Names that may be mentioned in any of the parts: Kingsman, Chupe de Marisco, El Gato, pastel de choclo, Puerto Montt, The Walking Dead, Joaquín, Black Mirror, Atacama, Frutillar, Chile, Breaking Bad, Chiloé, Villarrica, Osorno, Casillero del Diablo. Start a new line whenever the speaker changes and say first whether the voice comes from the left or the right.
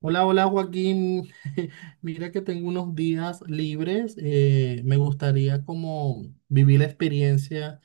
right: Hola, hola Joaquín. Mira que tengo unos días libres. Me gustaría como vivir la experiencia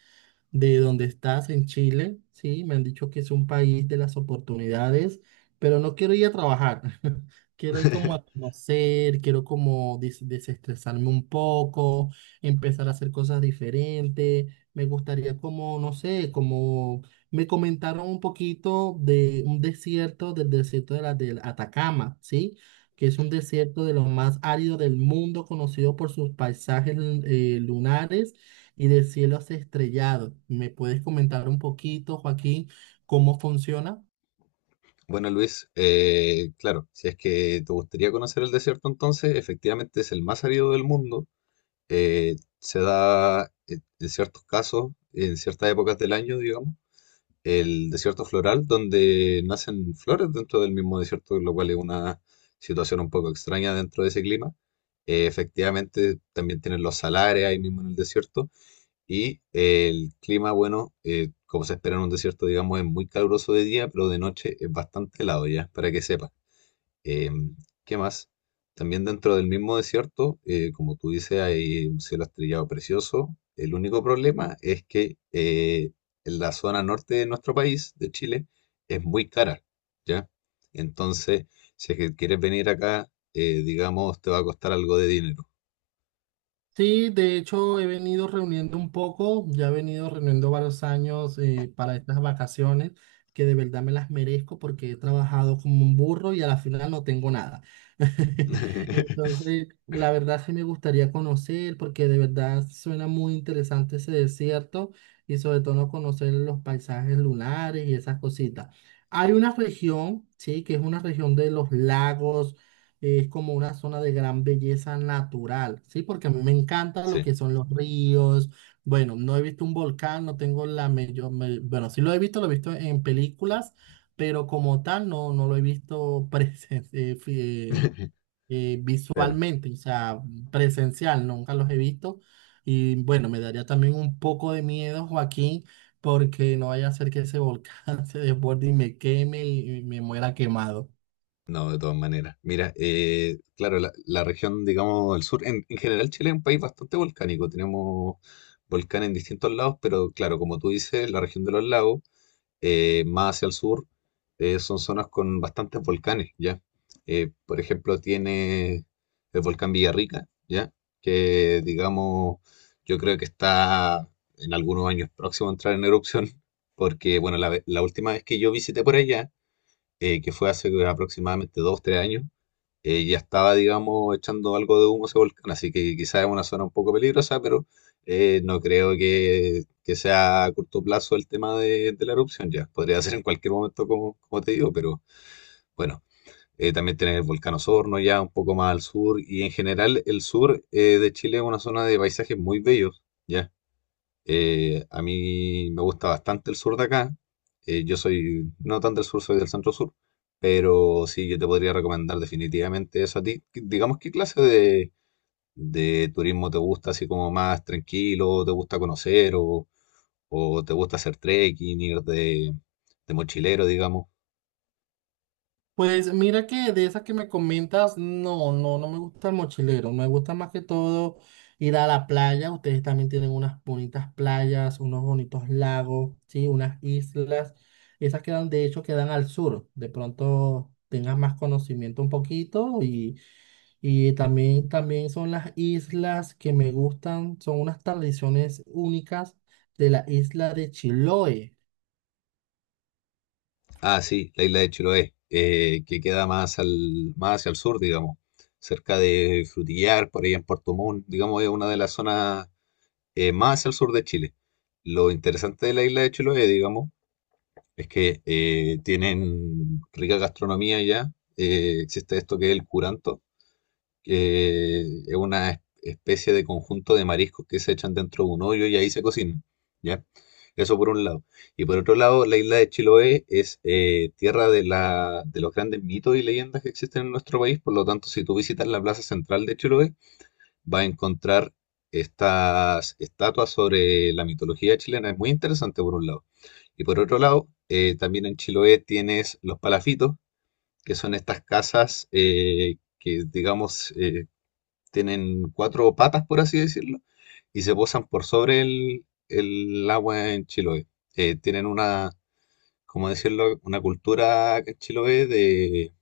right: de donde estás en Chile. Sí, me han dicho que es un país de las oportunidades, pero no quiero ir a trabajar. Quiero ir como a conocer, quiero como desestresarme un poco, empezar a hacer cosas diferentes. Me gustaría como, no sé, como me comentaron un poquito de un desierto, del desierto de la del Atacama, ¿sí? Que es un desierto de los más áridos del mundo, conocido por sus paisajes lunares y de cielos estrellados. ¿Me puedes comentar un poquito, Joaquín, cómo funciona?
left: Bueno, Luis, claro, si es que te gustaría conocer el desierto, entonces efectivamente es el más árido del mundo. Se da en ciertos casos, en ciertas épocas del año, digamos, el desierto floral, donde nacen flores dentro del mismo desierto, lo cual es una situación un poco extraña dentro de ese clima. Efectivamente, también tienen los salares ahí mismo en el desierto. Y el clima, bueno, como se espera en un desierto, digamos, es muy caluroso de día, pero de noche es bastante helado ya, para que sepa. Em, ¿Qué más? También dentro del mismo desierto, como tú dices, hay un cielo estrellado precioso. El único problema es que en la zona norte de nuestro país, de Chile, es muy cara, ¿ya? Entonces, si es que quieres venir acá, digamos, te va a costar algo de dinero.
right: Sí, de hecho he venido reuniendo un poco, ya he venido reuniendo varios años, para estas vacaciones que de verdad me las merezco porque he trabajado como un burro y a la final no tengo nada. Entonces, la verdad sí me gustaría conocer porque de verdad suena muy interesante ese desierto y sobre todo conocer los paisajes lunares y esas cositas. Hay una región, sí, que es una región de los lagos. Es como una zona de gran belleza natural, ¿sí? Porque a mí me encanta lo
left: Sí,
right: que son los ríos. Bueno, no he visto un volcán, no tengo la mayor... Bueno, sí lo he visto en películas, pero como tal no, no lo he visto
left: claro.
right: visualmente, o sea, presencial, nunca los he visto. Y bueno, me daría también un poco de miedo, Joaquín, porque no vaya a ser que ese volcán se desborde y me queme y me muera quemado.
left: No, de todas maneras. Mira, claro, la región, digamos, el sur, en general Chile es un país bastante volcánico. Tenemos volcanes en distintos lados, pero claro, como tú dices, la región de los lagos, más hacia el sur, son zonas con bastantes volcanes, ¿ya? Por ejemplo, tiene el volcán Villarrica, ¿ya? Que, digamos, yo creo que está en algunos años próximo a entrar en erupción, porque, bueno, la última vez que yo visité por allá, que fue hace aproximadamente dos, tres años, ya estaba, digamos, echando algo de humo ese volcán, así que quizás es una zona un poco peligrosa, pero no creo que sea a corto plazo el tema de la erupción ya. Podría ser en cualquier momento, como, como te digo, pero bueno, también tener el volcán Osorno ya un poco más al sur, y en general el sur de Chile es una zona de paisajes muy bellos, ya. A mí me gusta bastante el sur de acá. Yo soy no tan del sur, soy del centro sur. Pero sí, yo te podría recomendar definitivamente eso a ti. Que- Digamos, ¿qué clase de turismo te gusta? Así como más tranquilo, te gusta conocer o te gusta hacer trekking, ir de mochilero, digamos.
right: Pues mira que de esas que me comentas, no, no, no me gusta el mochilero, me gusta más que todo ir a la playa. Ustedes también tienen unas bonitas playas, unos bonitos lagos, sí, unas islas. Esas quedan, de hecho, quedan al sur, de pronto tengas más conocimiento un poquito y también, también son las islas que me gustan, son unas tradiciones únicas de la isla de Chiloé.
left: Ah, sí, la isla de Chiloé, que queda más, al, más hacia el sur, digamos cerca de Frutillar, por ahí en Puerto Montt, digamos, es una de las zonas más hacia el sur de Chile. Lo interesante de la isla de Chiloé, digamos, es que tienen rica gastronomía ya. Existe esto que es el curanto, que es una especie de conjunto de mariscos que se echan dentro de un hoyo y ahí se cocinan, ¿ya? Eso por un lado. Y por otro lado, la isla de Chiloé es tierra de, la, de los grandes mitos y leyendas que existen en nuestro país. Por lo tanto, si tú visitas la plaza central de Chiloé, va a encontrar estas estatuas sobre la mitología chilena. Es muy interesante por un lado. Y por otro lado, también en Chiloé tienes los palafitos, que son estas casas que, digamos, tienen cuatro patas, por así decirlo, y se posan por sobre el agua en Chiloé. Tienen una, como decirlo, una cultura en Chiloé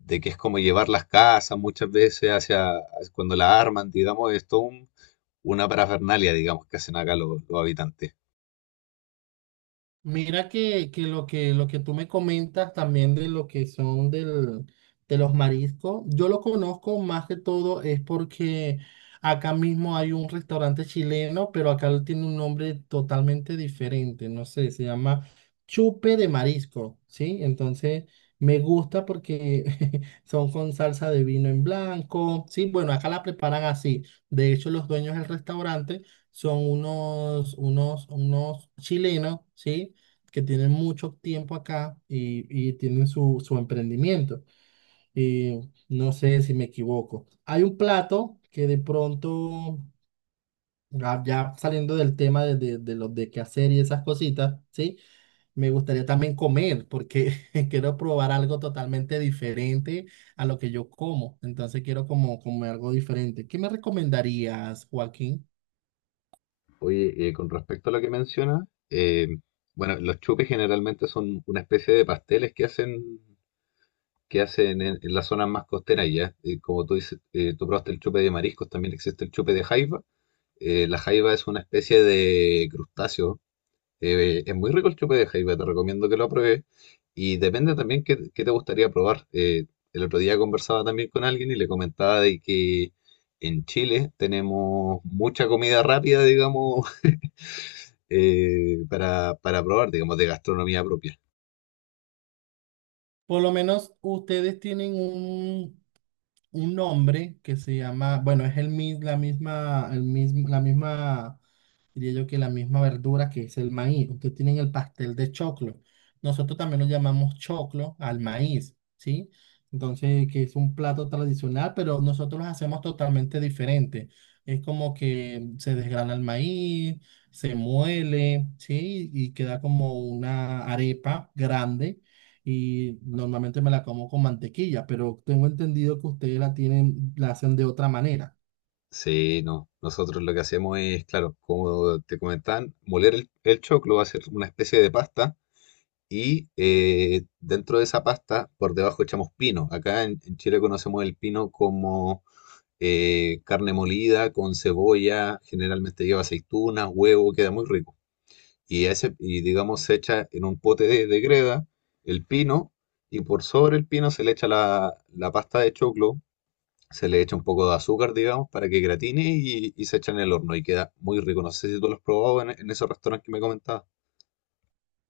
left: de que es como llevar las casas muchas veces hacia, cuando la arman, digamos, es todo un una parafernalia, digamos, que hacen acá los habitantes.
right: Mira que lo que tú me comentas también de lo que son del, de los mariscos, yo lo conozco más que todo es porque acá mismo hay un restaurante chileno, pero acá lo tiene un nombre totalmente diferente, no sé, se llama Chupe de Marisco, ¿sí? Entonces me gusta porque son con salsa de vino en blanco, ¿sí? Bueno, acá la preparan así. De hecho, los dueños del restaurante son unos chilenos, ¿sí? Que tienen mucho tiempo acá y tienen su, su emprendimiento. Y no sé si me equivoco. Hay un plato que de pronto, ya saliendo del tema de los de qué hacer y esas cositas, ¿sí? Me gustaría también comer porque quiero probar algo totalmente diferente a lo que yo como. Entonces quiero como comer algo diferente. ¿Qué me recomendarías, Joaquín?
left: Oye, con respecto a lo que mencionas, bueno, los chupes generalmente son una especie de pasteles que hacen en las zonas más costeras ya. Y como tú dices, tú probaste el chupe de mariscos, también existe el chupe de jaiba. La jaiba es una especie de crustáceo. Es muy rico el chupe de jaiba, te recomiendo que lo pruebes. Y depende también qué, qué te gustaría probar. El otro día conversaba también con alguien y le comentaba de que en Chile tenemos mucha comida rápida, digamos, para probar, digamos, de gastronomía propia.
right: Por lo menos ustedes tienen un hombre que se llama, bueno, es el, la misma, el mismo, la misma diría yo que la misma verdura que es el maíz. Ustedes tienen el pastel de choclo. Nosotros también lo llamamos choclo al maíz, ¿sí? Entonces, que es un plato tradicional, pero nosotros lo hacemos totalmente diferente. Es como que se desgrana el maíz, se muele, ¿sí? Y queda como una arepa grande. Y normalmente me la como con mantequilla, pero tengo entendido que ustedes la tienen, la hacen de otra manera.
left: Sí, no. Nosotros lo que hacemos es, claro, como te comentaban, moler el choclo, hacer una especie de pasta y dentro de esa pasta, por debajo echamos pino. Acá en Chile conocemos el pino como carne molida con cebolla, generalmente lleva aceitunas, huevo, queda muy rico. Y, ese, y digamos, se echa en un pote de greda el pino y por sobre el pino se le echa la, la pasta de choclo, se le echa un poco de azúcar, digamos, para que gratine y se echa en el horno y queda muy rico. No sé si tú lo has probado en esos restaurantes que me comentabas.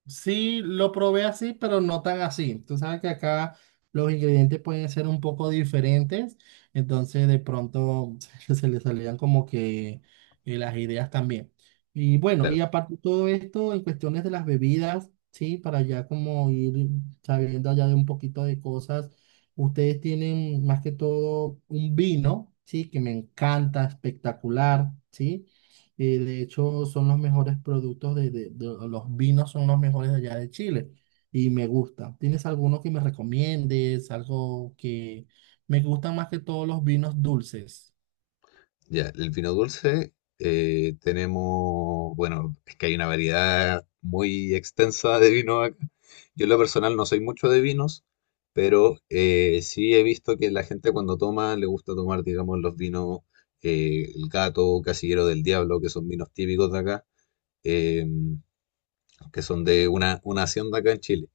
right: Sí, lo probé así, pero no tan así. Tú sabes que acá los ingredientes pueden ser un poco diferentes, entonces de pronto se le salían como que las ideas también. Y bueno, y
left: Claro.
right: aparte de todo esto, en cuestiones de las bebidas, sí, para ya como ir sabiendo allá de un poquito de cosas, ustedes tienen más que todo un vino, sí, que me encanta, espectacular, sí. Y de hecho son los mejores productos los vinos son los mejores de allá de Chile. Y me gusta. ¿Tienes alguno que me recomiendes? Algo que me gusta más que todos los vinos dulces.
left: Ya, el vino dulce tenemos, bueno, es que hay una variedad muy extensa de vino acá. Yo en lo personal no soy mucho de vinos, pero sí he visto que la gente cuando toma le gusta tomar, digamos, los vinos El Gato, Casillero del Diablo, que son vinos típicos de acá, eh, que son de una hacienda acá en Chile.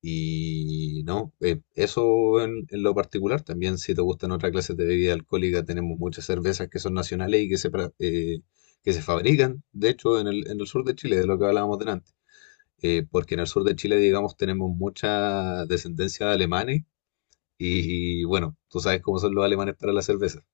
left: Y no, eso en lo particular. También, si te gustan otras clases de bebida alcohólica, tenemos muchas cervezas que son nacionales y que se, que se fabrican, de hecho, en el sur de Chile, de lo que hablábamos delante. Porque en el sur de Chile, digamos, tenemos mucha descendencia de alemanes. Y, bueno, tú sabes cómo son los alemanes para la cerveza.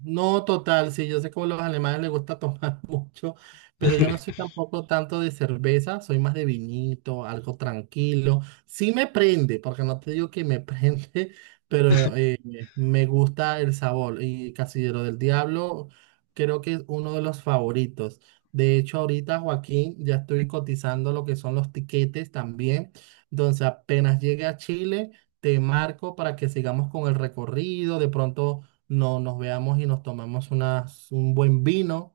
right: No, total, sí, yo sé que a los alemanes les gusta tomar mucho, pero yo no soy tampoco tanto de cerveza, soy más de vinito, algo tranquilo. Sí me prende, porque no te digo que me prende, pero me gusta el sabor. Y Casillero del Diablo creo que es uno de los favoritos. De hecho, ahorita, Joaquín, ya estoy cotizando lo que son los tiquetes también. Entonces, apenas llegue a Chile, te marco para que sigamos con el recorrido, de pronto no, nos veamos y nos tomamos unas, un buen vino.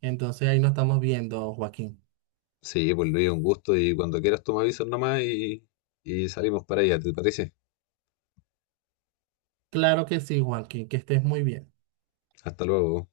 right: Entonces ahí nos estamos viendo, Joaquín.
left: Sí, pues Luis, un gusto. Y cuando quieras, tú me avisas nomás y salimos para allá, ¿te parece?
right: Claro que sí, Joaquín, que estés muy bien.
left: Hasta luego.